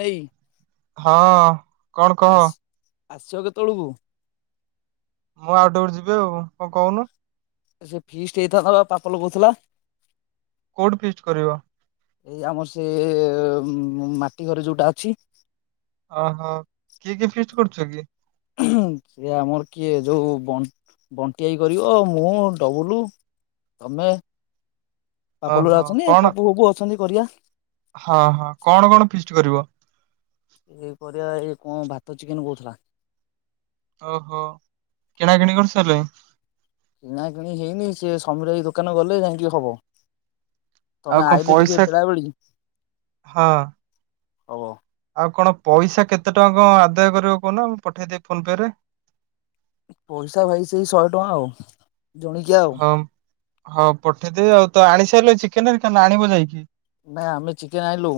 ନେଇ ହଁ କଣ୍ କହ? ଆସ ଆସିବ କେତେବେଳକୁ? ମୁଁ ଆଉ ଟିକେ ପରେ ଯିବି ଆଉ କଣ କହୁନୁ? ସେ ଫିଷ୍ଟ୍ ହେଇଥାନ୍ତା ବା ପାପୁଲୁ କହୁଥିଲା। କଉଠି ଫିଷ୍ଟ୍ କରିବ। ଏଇ ଆମର ସେ ମାଟି ଘରେ ଯଉଟା ଅଛି। ଓହୋ କିଏ କିଏ ଫିଷ୍ଟ୍ କରୁଚ କି? ସିଏ ଆମର କିଏ ଯଉ ବ- ବଣ୍ଟି ଭାଇ କରିବ ମୁଁ ଡବୁଲୁ ତମେ ପାପୁଲୁ ହେରା ଓହୋ ଅଛନ୍ତି କଣ ପପୁ ଫପୁ ଅଛନ୍ତି କରିବା। ହଁ -ହଁ କଣ କଣ ଫିଷ୍ଟ୍ କରିବ? ଏଇ କରିବା ଏଇ କଣ ଭାତ ଚିକେନ୍ କହୁଥିଲା। ଓହୋ କିଣାକିଣି କରିସାରିଲେଣି? ନାଇଁ କିଣା କିିଣି ହେଇନି ସେ ସମୀର ଭାଇ ଦୋକାନ ଗଲେ ଯାଇଁକି ହବ। ତମେ ଆଉ କଣ ଆଇଲେ ଟିକେ ପଇସା ବେଳାବେଳି ହଁ ହବ। ଆଉ କଣ ପଇସା କେତେ ଟଙ୍କା କଣ ଆଦାୟ କରିବ କହୁନ ମୁଁ ପଠେଇଦେବି ଫୋନ୍ ପେ ରେ। ପଇସା ଭାଇ ସେଇ ଶହେ ଟଙ୍କା ଆଉ ଜଣିକି ଆଉ। ହଁ ହଁ ପଠେଇଦେବି ଆଉ ତ ଆଣି ସାରିଲେ ଚିକେନ୍ ହେରିକା ନାଁ ଆଣିବ ଯାଇକି? ନାଇଁ ଆମେ ଚିକେନ୍ ଆଣିଲୁ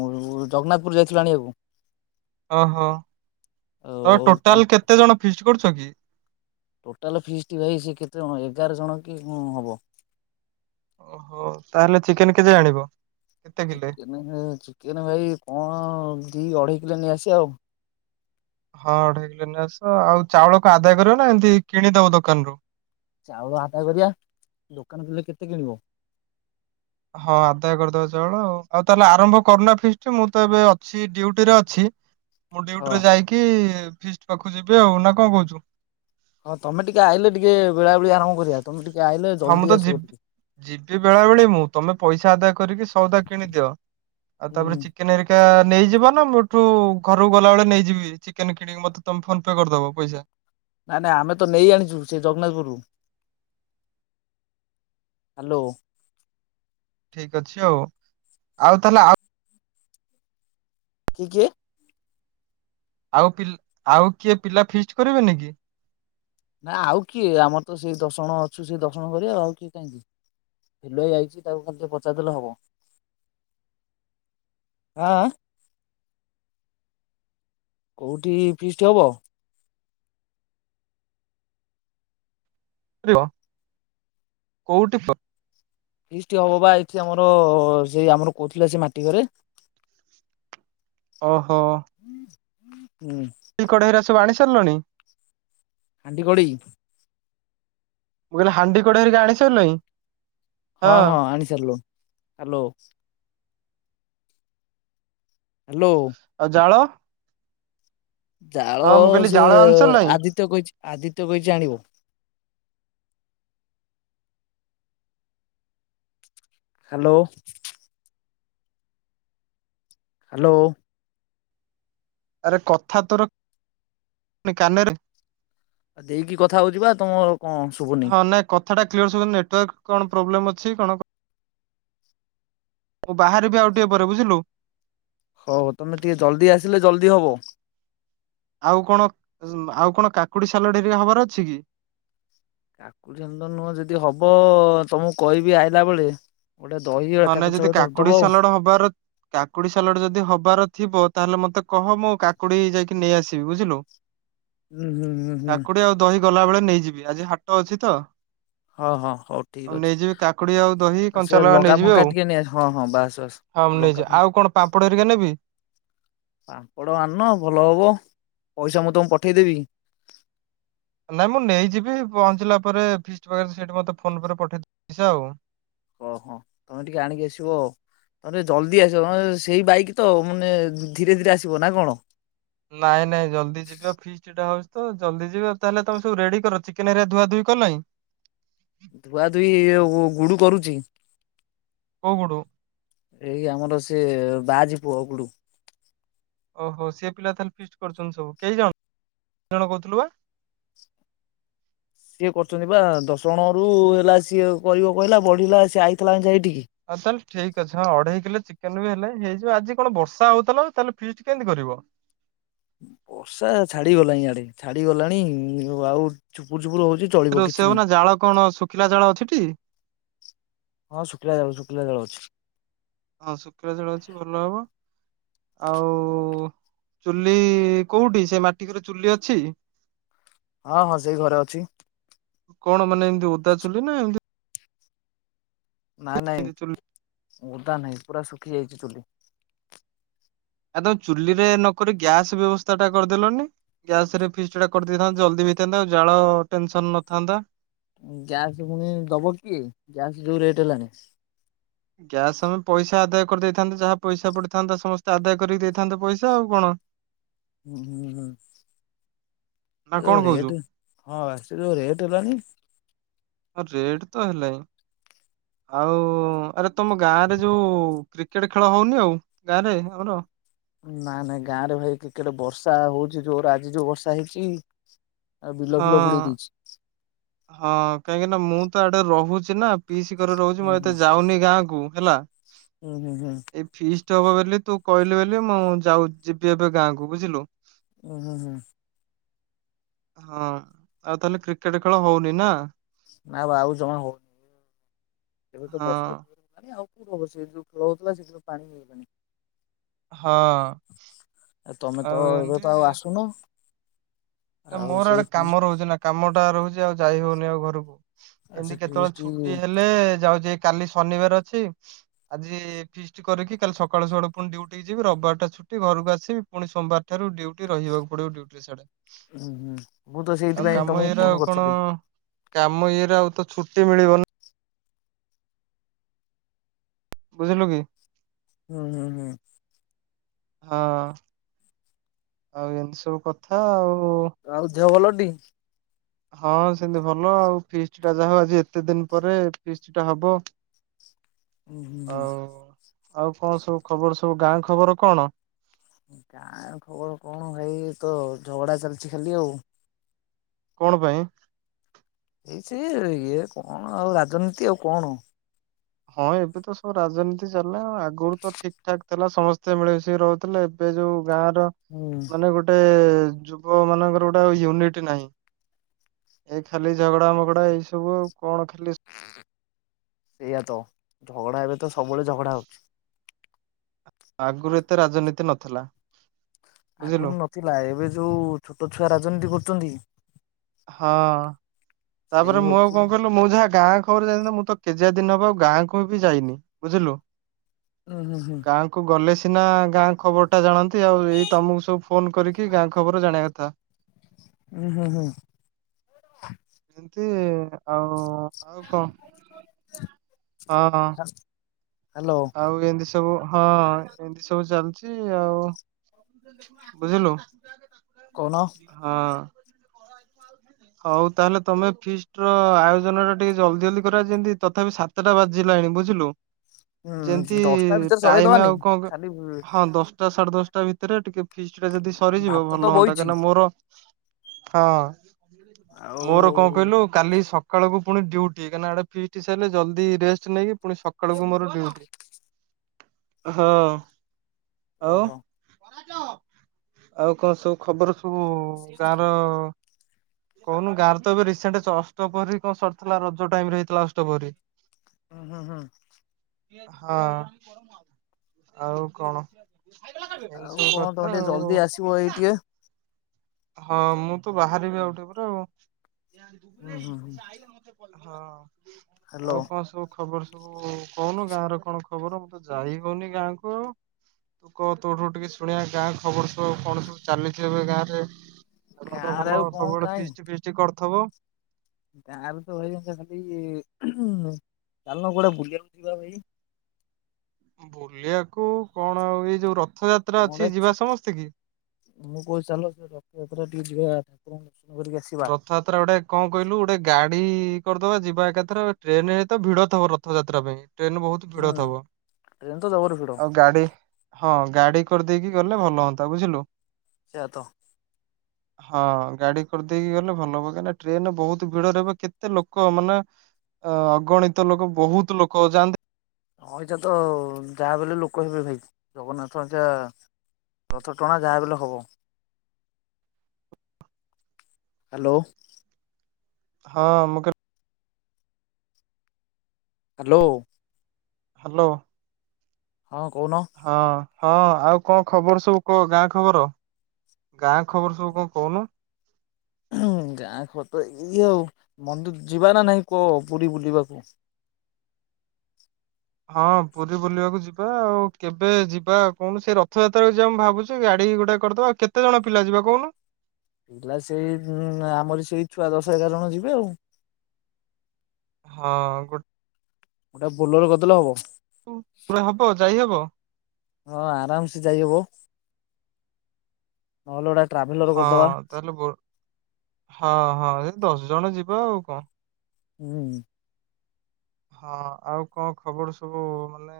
ଜଗନ୍ନାଥପୁର ଯାଇଥିଲୁ ଆଣିଆକୁ। ଓହୋ ତ ଆଉ ଟୋଟାଲ୍ କେତେ ଜଣ ଫିସ୍ କରୁଛ କି? ଟୋଟାଲ୍ ଫିସ୍ ଟି ଭାଇ ସିଏ କେତେ ଜଣ ଏଗାର ଜଣ କି ହବ? ଓହୋ ତାହେଲେ ଚିକେନ୍ କେତେ ଆଣିବ? କେତେ କିଲେ? ଚିକେନେ ଚିକେନ୍ ଭାଇ କଣ ଦି ଅଢ଼େଇ କିଲୋ ନେଇଆସିବ ଆଉ। ହଁ ଅଢେ଼ଇ କିଲ ନେଇ ଆସ ଆଉ ଚାଉଳ କଣ ଆଦାୟ କରିବ ନା ଏମିତି କିଣିଦବ ଦୋକାନ ରୁ? ଚାଉଳ ଆଦାୟ କରିବା ଦୋକାନ [unintelligible] କେତେ କିଣିବ? ହଁ ଆଦାୟ କରିଦବା ଚାଉଳ ଆଉ ଆଉ ତାହେଲେ ଆରମ୍ଭ କରୁନା ଫିଷ୍ଟ୍ ମୁଁ ତ ଏବେ ଅଛି ଡିଉଟିରେ ଅଛି ମୁଁ ହଁ। ଡିଉଟିରୁ ଯାଇକି ଫିଷ୍ଟ ପାଖକୁ ଯିବି ଆଉ ନା କଣ କହୁଛୁ? ହଁ ତମେ ଟିକେ ଆଇଲେ ଟିକେ ବେଳାବେେଳି ଆରମ୍ କରିବା ତମେ ଟିକେ ଆଇଲେ ହଁ ମୁଁ ତ ଜଲଦି ଆସିବ ଯିବି ଟିକେ। ଯିବି ବେଳା ବେଳେ ମୁଁ ତମେ ପଇସା ଆଦାୟ କରିକି ସଉଦା କିଣିଦିଅ ଆଉ ହୁଁ ତାପରେ ଚିକେନ୍ ହେରୀ ଟା ନେଇଯିବ ନା ମୁ ଠୁ ଘରକୁ ଗଲାବେେଳେ ନେଇଯିବି? ଚିକେନ୍ କିଣିକି ମତେ ତମେ ଫୋନ୍ ପେ କରିଦବ ପଇସା। ନାଇଁ ନାଇଁ ଆମେ ତ ନେଇ ଆଣିଛୁ ସେ ଜଗନ୍ନାଥପୁରରୁ ହ୍ୟାଲୋ। ଠିକ୍ ଅଛି ଆଉ ଆଉ ତାହେଲେ ଆ କି କିଏ? ଆଉ ପିଲ ଆଉ କିଏ ପିଲା ଫିଷ୍ଟ କରିବେନି କି? ନା ଆଉ କିଏ ଆମର ତ ସେଇ ଦଶଜଣ ଅଛୁ ସେଇ ଦଶଜଣ କରିବା ଆଉ କିଏ କାହିଁକି? ଫିଲୁ ଭାଇ ଆଇଛି ତାକୁ ଖାଲି ଟିକେ ପଚାରିଦେଲେ ହବ। ଆଁ ଆଁ? କୋଉଠି ଫିଷ୍ଟ୍ ହବ? କୋଉଟି? ଫିଷ୍ଟ୍ ହବ ବା ଏଠି ଆମର ସେ ଆମର କହୁଥିଲା ସେ ମାଟି ଘରେ ଓହୋ। ହୁଁ। କଢ଼େଇରା ସବୁ ଆଣି ସାରିଲଣି? ହାଣ୍ଡି କଡ଼େଇ? ମୁଁ କହିଲି ହାଣ୍ଡି କଡ଼େଇ ହେରିକା ଆଣିସାରିଲଣି? ହଁ ହଁ ଆଣି ସାରିଲୁଣି ହାଲୋ। ହାଲୋ। ଆଉ ଜାଳ? ଜାଳ ହଁ ମୁଁ କହିଲି ସେ ଜାଳ ଆଣି ସାରିଲଣି? ଆଦିତ୍ୟ କହିଚି ଆଦିତ୍ୟ କହିଚି ଆଣିବ। ହାଲୋ। ହାଲୋ। ଆରେ କଥା ତୋର ପୁଣି କାନରେ ଦେଇକି କଥା ହଉଚି ବା ତମର କଣ ଶୁଭୁନି? ହଁ ନାଇଁ କଥାଟା କ୍ଲିୟର୍ ଶୁବୁନି ନେଟୱାର୍କ କଣ ପ୍ରୋବ୍ଲେମ୍ ଅଛି କଣ? ମୁଁ ବାହାରିବି ଆଉ ଟିକେ ପରେ ବୁଝିଲୁ? ହଉ ତମେ ଟିକେ ଜଲ୍ଦି ଆସିଲେ ଜଲଦି ହବ। ଆଉ କଣ ଆଉ କଣ କାକୁଡ଼ି ସାଲଟ୍ ହେରିକା ହବାର ଅଛି କି? କାକୁଡ଼ି [unintelligible] ନୁହଁ ଯଦି ହବ ତମକୁ କହିବି ଆଇଲା ବେଳେ ଗୋଟେ ଦହି ଆଉ ହଁ ନାଇଁ କାକୁଡି ଯଦି ସାଲଟ କରିଦବ ଆଉ। ସାଲଡ ହବାର କାକୁଡି ସାଲଡ ଯଦି ହବାର ଥିବ ତାହେଲେ ମତେ କହ ମୁଁ କାକୁଡି ଯାଇକି ନେଇଆସିବି ବୁଝିଲୁ। ହୁଁ ହୁଁ ହୁଁ ହୁଁ କାକୁଡି ଆଉ ଦହି ଗଲା ବେଳେ ନେଇଯିବି ଆଜି ହାଟ ଅଛି ତ। ହଁ ହଁ ହଉ ଠିକ୍ ଓ ଅଛି। ନେଇଯିବି କାକୁଡି ଆଉ ଦହି ସେ କଞ୍ଚା ଲଗା ନେଇ ଲଙ୍କା ଟିକେ ନେଇଆସ ହଁ ହଁ ବାସ୍ ବାସ୍ ଲଙ୍କା ଫ ପାମ୍ପଡ ହେରିକା ନେବି? ପାମ୍ପଡ଼ ଆଣୁନ ଭଲ ହବ ପଇସା ମୁଁ ତମକୁ ପଠେଇଦେବି। ନାଇଁ ମୁଁ ନେଇଯିବି ପହଞ୍ଚିଲା ପରେ ଫିଷ୍ଟି ପାଖରେ ସେଇଠି ମତେ ଫୋନ ପରେ ପଠେଇଦବୁ ସିଧା ଆଉ। ଓହୋ ତମେ ଟିକେ ଆଣିକି ଆସିବ ଆଉ। ନହେଲେ ଜଲଦି ଆସିବ ନହେଲେ ସେଇ ବାଇକ ତ ମାନେ ଧୀରେ ଧୀରେ ଆସିବ ନା କଣ? ନାଇଁ ନାଇଁ ଜଲଦି ଯିବା ଫି କିଛିଟା ହଉଛି ତ ଜଲଦ ଯିବା ତାହେଲେ ତମେ ସବୁ ରେଡି କର ଚିକେନ ହେରା ଧୁଆ ଧୁଇ କଲଇଁ? ଧୁଆ ଧୁଇ ଉ ଗୁଡୁ କରୁଚି। କୋଉ ଗୁଡ଼ୁ? ଏଇ ଆମର ସେ ବାଆଜି ପୁଅ ଗୁଡୁ। ଓହୋ ସେ ପିଲା ତାହେଲେ ଫିଷ୍ଟି କରୁଛନ୍ତି ସବୁ କେଇ ଜଣ ଜଣ କହୁଥିଲୁ ବା। ସିଏ କରୁଛନ୍ତି ବା ଦଶ ଜଣ ରୁ ହେଲା ସିଏ କରିବ କହିଲା ବଢିଲା ସିଏ ଆଇଥିଲା ଏଯାଏ ଏଇଠିକି। ଆଉ ତାହେଲେ ଠିକ୍ ଅଛି ହଁ ଅଢେଇ କିଲୋ ଚିକେନ ବି ହେଲେ ହେଇଯିବ ଆଜି କଣ ବର୍ଷା ହଉଥିଲା ତାହେଲେ ଫିଷ୍ଟି କେମିତି କରିବ? ବର୍ଷା ଏ ଛାଡିଗଲାଣି ଇଆଡେ ଛାଡିଗଲାଣି ଆଉ ଛୁପୁରୁ ଛୁପୁରୁ ହଉଚି। ରୋଷେଇ ହବ ନା ଜାଳ କଣ ଶୁଖିଲା ଜାଳ ଅଛି ଟି? ହଁ ଶୁଖିଲା ଜାଳ ଶୁଖିଲା ଜାଳ ଅଛି। ହଁ ଶୁଖିଲା ଜାଳ ଅଛି ଭଲ ହବ ଆଉ - ଚୁଲି କୋଉଠି ସେ ମାଟିିଘରେ ଚୁଲି ଅଛି? ହଁ ହଁ ସେଇ ଘରେ ଅଛି। କଣ ମାନେ ଏମତି ଓଦା ଚୁଲି ନା ଏମତି ନାଇଁ ନାଇଁ ଚୁଲି ଓଦା ନାହିଁ ପୁରା ଶୁଖି ଯାଇଚି ଚୁଲି। ଆ ତମେ ଚୁଲିରେ ନକରି ଗ୍ୟାସ ବ୍ୟବସ୍ଥା ଟା କରିଦେଲଣିି। ଗ୍ୟାସ ରେ ଫିଷ୍ଟୀଟା କରିଦେଇଥାନ୍ତ ଜଲଦି ହେଇଥାନ୍ତା ଆଉ ଜାଳ ଟେନସନ ନଥାନ୍ତା। ଗ୍ୟାସ୍ ପୁଣି ଦବ କିଏ ଗ୍ୟାସ ଯଉ ରେଟ୍ ହେଲାଣି। ଗ୍ୟାସ୍ ଆମେ ପଇସା ଆଦାୟ କରିଦେଇଥାନ୍ତୁ ଯାହା ପଇସା ପଡିଥାନ୍ତା ସମସ୍ତେ ଆଦାୟ କରିକି ଦେଇଥାନ୍ତୁ ପଇସା ଆଉ କଣ? ହୁଁ ନା ଯଉ କଣ କହୁଛୁ ରେଟ ହଁ ବା ସେ ଯଉ ରେଟ [unintelligible] ହଁ ରେଟ ତ ହେଲାଣି ଆଉ ଆରେ ତମ ଗାଁରେ ଯଉ କ୍ରିକେଟ ଖେଳ ହଉନି ଆଉ? ଗାଁରେ ଆମର? ନାଇଁ ନାଇଁ ଗାଁ ରେ ଭାଇ କ୍ରିକେଟ୍ ବର୍ଷା ହଉଚି ଯୋର ଆଜି ଯଉ ବର୍ଷା ହେଇଚି ହଁ ହଁ କାହିଁକି ନା ମୁଁ ତ ଆଡେ ରହୁଛି ନା ପିସି କରି ରହୁଛି ହୁଁ ମୁଁ ହୁଁ ଏତେ ଯାଉନି ଗାଁ କୁ, ହେଲା ହୁଁ, ହୁଁ, ହୁଁ ଏଇ ଫିଷ୍ଟ ହବ ବୋଲି ତୁ କହିଲି ବୋଲି ମୁଁ ଯାଉ ଯିବି ଏବେ ଗାଁ କୁ ବୁଝିଲୁ? ଓଁ ହୁ ହୁଁ ହଁ ଆଉ ତାହେଲେ କ୍ରିକେଟ ଖେଳ ହଉନି ନା? ନା ବା ଆଉ ଜମା ହଉନି ଏବେ ତ ହଁ ବର୍ଷା ମାନ ଆଉ କୋଉ ରହ ସେ ଯୋଉ ଖେଳ ହଉଥିଲା ସେଥିରୁ ପାଣି ନେଇଗଲାଣି ହଁ ଏ ତମେ ତ ଆଉ ଏବେ ଏମିତି ତ ଆଉ ଆସୁନ। ନା ଆଉ ମୋର ଆଡେ ସେଇ କାମ ରହୁଛି ନା କାମ ଟା ରହୁଛି ଆଉ ଯାଇ ହଉନି ଆଉ ଘରକୁ। ଆଉ ସେ ଏମିତି ଫିଷ୍ଟ କେତେବେଳେ ହୁଁ ଛୁଟି ହେଲେ ଯାଉଛି କାଲି ଶନିବାର। ଅଛି ଆଜି ଷ୍ଟି କରିକି କାଲି ସକାଳୁ ସକାଳୁ ପୁଣି ଡ୍ୟୁଟିି ଯିବି ରବିବାରଟାଛୁଟି ଘକୁ ଆସିବିୁ ସୋମବାର ଠାରୁ ଡ୍ୟୁଟି ରହିବାକୁ ପଡିବ ଡିଉଟି। ସିଏଡ଼େ। ହୁଁ ହୁଁ ମୁଁ ତ ସେଇଥିପାଇଁ ତମକୁ ଇଏରେ ଆଉ ଫୋନ କଣ କରିଥିଲି। କାମ ଇଏରେ ଆଉ ତ ଛୁଟି ମିଳିବନି। ବୁଝିଲୁ କି? ହୁଁ ହୁଁ ହୁଁ। ହଁ। ଆଉ ଏମିତି ସବୁ କଥା ଆଉ। ଆଉ ଦେହ ଭଲ ଟି? ହଁ ସେମିତି ଭଲ ଆଉ ଫିଷ୍ଟ ଟା ଯାହା ଆଜି ଏତେ ଦିନ ପରେ ଫିଷ୍ଟ ଟା ହବ। ହୁଁ ହୁଁ ହୁଁ ଆଉ, ଆଉ କଣ ସବୁ ଖବର ସବୁ ଗାଁ ଖବର କଣ? ଗାଁ ଖବର କଣ ଭାଇ ତ ଝଗଡା ଚାଲିଛି ଖାଲି ଆଉ। କଣ ପାଇଁ ଏଇ ସେ ଇଏ କଣ ଆଉ ରାଜନୀତି ଆଉ କଣ। ହଁ ଏବେ ତ ସବୁ ରାଜନୀତି ଚାଲିଲା ଆଗରୁ ତ ଠିକ୍ ଠାକ୍ ଥିଲା ସମସ୍ତେ ମିଳିିିକି ରହୁଥିଲେ। ଏବେ ଯୋଉ ଗାଁ ର ହୁଁ ମାନେ ଗୋଟେ ଯୁବ ମାନଙ୍କର ଗୋଟେ ଆଉ ୟୁନିଟି ନାହିଁ। ଏଇ ଖାଲି ଝଗଡା ମଗଡା ଏଇ ସବୁ ଆଉ କଣ ଖାଲି ସେୟା ତ ଝଗଡା ଏବେ ତ ସବୁବେଳେ ଝଗଡା ହଉଛି। ଆଗରୁ ଏତେ ରାଜନୀତି ନଥିଲା। ବୁଝିଲୁ ଆଗରୁ ନଥିଲା ଏବେ ଯୋଉ ଛୋଟ ଛୁଆ ରାଜନୀତି କରୁଛନ୍ତି। ହଁ ସେଇ ତାପରେ ମୁଁ ଆଉ ହଉଛି କଣ କହିଲୁ ମୁଁ ଯାହା ଗାଁ ଖ ଘରରୁ ଯାଇ ମୁଁ ତ କେଜିଆ ଦିନ ହବ ଆଉ ଗାଁକୁ ବି ଯାଇନି ବୁଝିଲୁ। ଉଁ ହୁଁ ହୁଁ ଗାଁ। ତା ଗଲେ ସିନା ଗାଁ ଖବର ଟା ଜାଣନ୍ତି ଆଉ ଏଇ ତମକୁ ସବୁ ଫୋନ କରିକି ଗାଁ ଖବର ଜାଣିବା କଥା। ହୁଁ ହୁଁ ହୁଁ। ଏମିତି ଆଉ ଆଉ କଣ ହଁ ହ୍ୟାଲୋ। ଆଉ ଏମିତି ସବୁ ହଁ ଏମିତି ସବୁ ଚାଲିଛି ଆଉ। ବୁଝିଲୁ? କଣ? ହଁ। ହୋଉ ତାହେଲେ ତମେ ଫିଷ୍ଟ ର ଆୟୋଜନ ଟା ଟିକେ ଜଲ୍ଦି ଜଲ୍ଦି କରିବା ଯେମିତି ତଥାପି ସା ସାତଟା ବାଜିଲାଣି ବୁଝିଲୁ? ଯେମିତି ହୁଁ ଦଶଟା ଭିତରେ ଟାଇମ୍ ସରେଇଦବାନି ଆଉ କଣ କ ଖାଲି ହଁ ଦଶଟା ସାଢେ ଦଶଟା ଭିତ ସେରେ ଟିକେ ଫିସ୍ ଟା ଯଦି ସରିଯିବ ଭାତ ତ ଭଲହୁଅନ୍ତା ବଇଛି କାହିଁକନା ମୋର ହଁ ଆଉ ମୋର କଣ? କହିଲୁ କାଲି ସକାଳକୁ ପୁଣି ଡିଉଟି କାହିଁକିନା ଇଆଡ଼େ ଫିଷ୍ଟି ସରଲେ ଜଲଦି ରେଷ୍ଟ ନେଇକି ପୁଣି ସକାଳକୁ ମର ଡ୍ୟୁଟି। ହଁ। ଆଉ ଓହୋ ଆଉ କଣ ସବୁ ଖବର ସବୁ ଗାଁ ର କହୁନୁ ଗାଁରେ ତ ଏବେ ରିସେଣ୍ଟ ଅଷ୍ଟପୋରୀ କଣ ସରିଥିଲା ରଜ ଟାଇମ୍ ରେ ହେଇଥିଲା ଅଷ୍ଟପହରୀ। ହୁଁ ହୁଁ ହୁଁ। ହଁ ଆଉ କଣ? ଏମିତି ଆଉ ସବୁ କଣ ତମେ କଥା ଟିକେ ଆଉ। ଜଲ୍ଦି ଆସିବ ଏଇ ଟିକେ ହଁ ମୁଁତ ବାହାରିବି ଆଉ ଟିକେପରେ ଆଉ। ହୁଁ ହୁଁ ହୁଁ ହଁ ହ୍ୟାଲୋ ଆଉ କଣ ସବୁ ଖବର ସବୁ କହୁନୁ ଗାଁର କଣ ଖବର ମୁଁତ ଯାଇହିଁ ପାରୁନି ଗାଁକୁ ଆଉ। କଁ ତୋଠୁ ଟିକେ ଶୁଣିବା ଗାଁ ଖବର ସବୁ ଆଉକଣ ସବୁ ଚାଲିଚି ଏବେ ଗାଁରେ? ସବୁତ ଗାଁରେ ଭଲ ଆଉ କଣ ସବୁବେଳେ ଫିଷ୍ଟି ଫିଷ୍ଟି କରୁଥିବ? ଗାଁରେତ ଭାଇ ଖାଲି ଚାଲୁନ କୁଆଡ଼େ ବୁଲିବାକୁ ଯିବା ଭାଇ? ବୁଲିବାକୁ କଣ ଆଉ ଏଇ ଯୋଉ ର କଣ ଛେ ମୁଁ କଉଚି ଚାଲୁନ ରଥଯାତ୍ରା ଟିକେ ଯିବା ଠାକୁରଙ୍କ ଦର୍ଶନ କରିକି ଆସିବା। ରଥଯାତ୍ରା ଗୋଟେ କଁ କହିଲୁ ଗୋଟେ ଗାଡ଼ି କରିଦବା ଯିବା ଏକାଥ୍ର ଟ୍ରେନରେତ ଭିଡ଼ ଥବ ରଥଯାତ୍ରା ପାଇଁ। ଟ୍ରେନ୍ ବହୁତ୍ ଭିଡ଼ ହୁଁ ଥବ ଟ୍ରେନ ତ ଜବର ଭିଡ ଆଉ ଗାଡ଼ି ହଁ ଗାଡ଼ି କରିଦେଇକି ଗଲେ ଭଲ ହୁଅନ୍ତା ବୁଝିଲୁ। ସେଆତ ହଁ ଗାଡ଼ି କରିଦେଇକି ଗଲେ ଭଲ ହୁଅନ୍ତା କାହିଁକିନା ଟ୍ରେନରେ ବହୁତ୍ ଭିଡ଼ ରହିବ କେତେ ଲୋକ ମାନେ ଅ ଅଗଣିତ ଲୋକ ବହୁତ୍ ଲୋକ ଯାଆନ୍ତି। ହଁ ଏଇଟାତ ଯାହାବି ହେଲେ ଲୋକ ହେବେ ଭାଇ ଜଗନ୍ନାଥ [unintelligible] ରଥ ଟଣା ଯାହାବି ହେଲେ ହବ। ହାଲୋ। ହଁ ମୁଁ ହାଲୋ। ହାଲୋ। ହଁ କହୁନ? ହଁ ହଁ ଆଉ କଣ ଖବର ସବୁ କହ ଗାଁ ଖବର? ଗାଁ ଖବର ସବୁ କଣ କହୁନୁ? ଁ ଗାଁ ଖବରତ ଇଏ ଆଉ ମନ୍ଦିର ଯିବାନା ନାହିଁ କଁ ପୁରୀ ବୁଲିବାକୁ? ହଁ ପୁରୀ ବୁଲିବାକୁ ଯିବା ଆଉ କେବେ ଯିବା କଣ ସେ ରଥଯାତ୍ରାକୁ ଯିବା ମୁଁ ଭାବୁଚି। ସେ ଗାଡ଼ି ଗୁଟା କରିଦବା ଆଉ କେତେ ଜଣ ପିଲା ଯିବା କହୁନୁ? ପିଲା ସେଇ ଆମର ସେଇ ଛୁଆ ଦଶ ଏଗାର ଜଣ ଯିବେ ଆଉ। ହଁ ଗୋ ଗୋଟେ ବୋଲେର କରିଦେଲେ ହବ? ହଁ ପୁରା ହବ ଯାଇହବ? ହଁ ଆରାମସେ ଯାଇହବ ନହେଲେ ଗୋଟେ ଟ୍ରାଭେଲର ହଁ କରିଦବା। ତାହେଲେ ବୋ ହଁ ହଁ ଏଦଶ ଜଣ ଯିବା ଆଉ କଁ। ହୁଁ। ହଁ ଆଉ କଣ ଖବର ସବୁ ମାନେ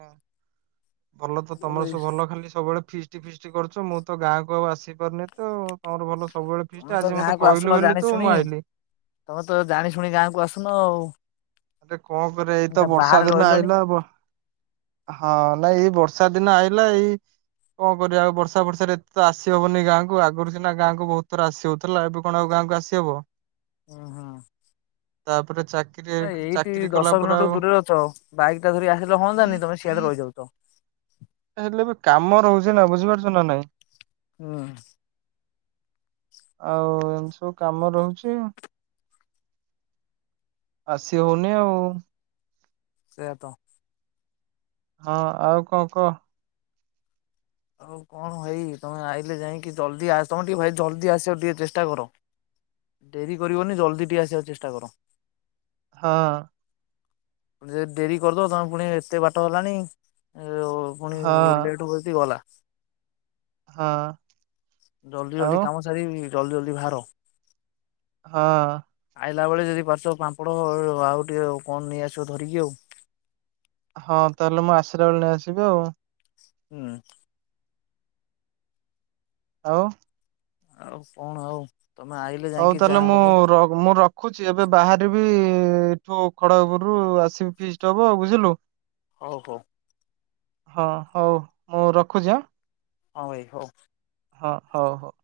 ଭଲତ ତମର ସବୁ ଭଲ ଖାଲି ସବୁବେଳେ ଫିସ୍ଟି ଫିସ୍ଟି କରୁଚ ମୁଁତ ଗାଁକୁ ଆଉ ଆସି ପାରୁନିତ ଆଉ। ତମର ଭଲ ସବୁବେଳେ ତମେ ଫିଷ୍ଟି ତ ଆଜି ମତେ କହିଲୁ ବୋଲିତୁ ମୁଁ ଆଇଲି। ତମେତ ଜାଣି ଶୁଣି ଗାଁକୁ ଆସୁନ ଆଉ। ଆରେ କଁ କରିବା ଏଇତ ଏଟା ବର୍ଷା ବାହାରେ ଦିନ ରହିଲଣି ଆଇଲା ବ ହଁ ନାଇଁ ଏଇ ବର୍ଷା ଦିନ ଆଇିଲା ଏଇ କଁ କରିବା ବର୍ଷା ଫର୍ଷାରେ ଏତେତ ଆସି ହବନି ଗାଁକୁ ଆଗରୁ ସନା ଗାଁକୁ ବହୁତ୍ ଥର ଆସିହ ଥୁଲା ଏବେ କଣ ଆଉ ଗାଁକୁ ଆସିହବ। ହଁ ହଁ। ତାପରେ ଚାକ ଆ-ଆ ଏଇଠି ଦଶ କିଲୋମିଟର ଦୂରରେ ଅଛ ବାଇକ୍ ଟା ଧରିିକି ଆସିଲେ ହୁଅନ୍ତାନି ତମେ ସିଆଡେ ରହିଯାଉଚ। ଯା ହେଲେ ବି କାମ ରହୁଛି ନା ବୁଝିପାରୁଛ ନା ନାଇଁ। ହୁଁ। ଆଉ-ଉ-ଉ-ଉ ଏମିତି ସବୁ କାମ ରହୁଚି। ଆସିହଉନି ଆଉ। ସେୟା ତ। ହଁ ଆଉ କଣ କହ? ହଁ କଣ ଭାଇ ତମେ ଆଇଲେ ଯାଇଁକି ଜଲ୍ଦି ଆସ ତମେ ଟିକେ ଭାଇ ଜଲଦି ଆସିବାକୁ ଟିକେ ଚେଷ୍ଟା କର। ଡେରି କରିବନି ଜଲଦି ଟିକେ ଆସିବାକୁ ଚେଷ୍ଟା କର। ହଁ। ଯେ ଡେରି କରିଦବ ତମେ ପୁଣି ଏତେ ବାଟ ହେଲାଣି ଏଁ ଅ ହଁ। ପୁଣି-ଇ-ଇ-ଇ ଲେଟ୍ ହବ ଯଦି ଗଲା। ହଁ। ଜଲଦି ଜଲଦି ଆଉ କାମ ସାରିକି ଜଲଦି ଜଲଦି ବାହାର। ହଁ। ଆଇଲା ବେଳେ ଯଦି ପାରୁଛ ପାମ୍ପଡ଼-ଅ-ଅ-ଅ ଆଉ ଟିକେ କଣ ନେଇଆସିବ ଧରିକି ଆଉ। ହଁ ତାହେଲେ ମୁଁ ଆସିଲା ବେଳେ ନେଇଆସିବି ଆଉ। ହୁଁ। ଆଉ? ଆଉ କଣ ଆଉ? ତମେ ଆଇଲେ ହଉ ଯାଇକି ତାହେଲେ ଯାହା ମୁଁ ହବ ରକ ମୁଁ ର ରଖୁଛି ଏବେ ବାହାରିବି-ଇ-ଇ-ଇ ଏଠୁ ଖଡଗପୁରରୁ ଆସିବି ଫିଷ୍ଟ ହବ ବୁଝିଲୁ। ହଉ, ହଉ। ହଁ, ହଉ, ମୁଁ ରଖୁଛି ଆଁ। ହଁ ଭାଇ ହଉ। ହଁ, ହଉ ହଉ।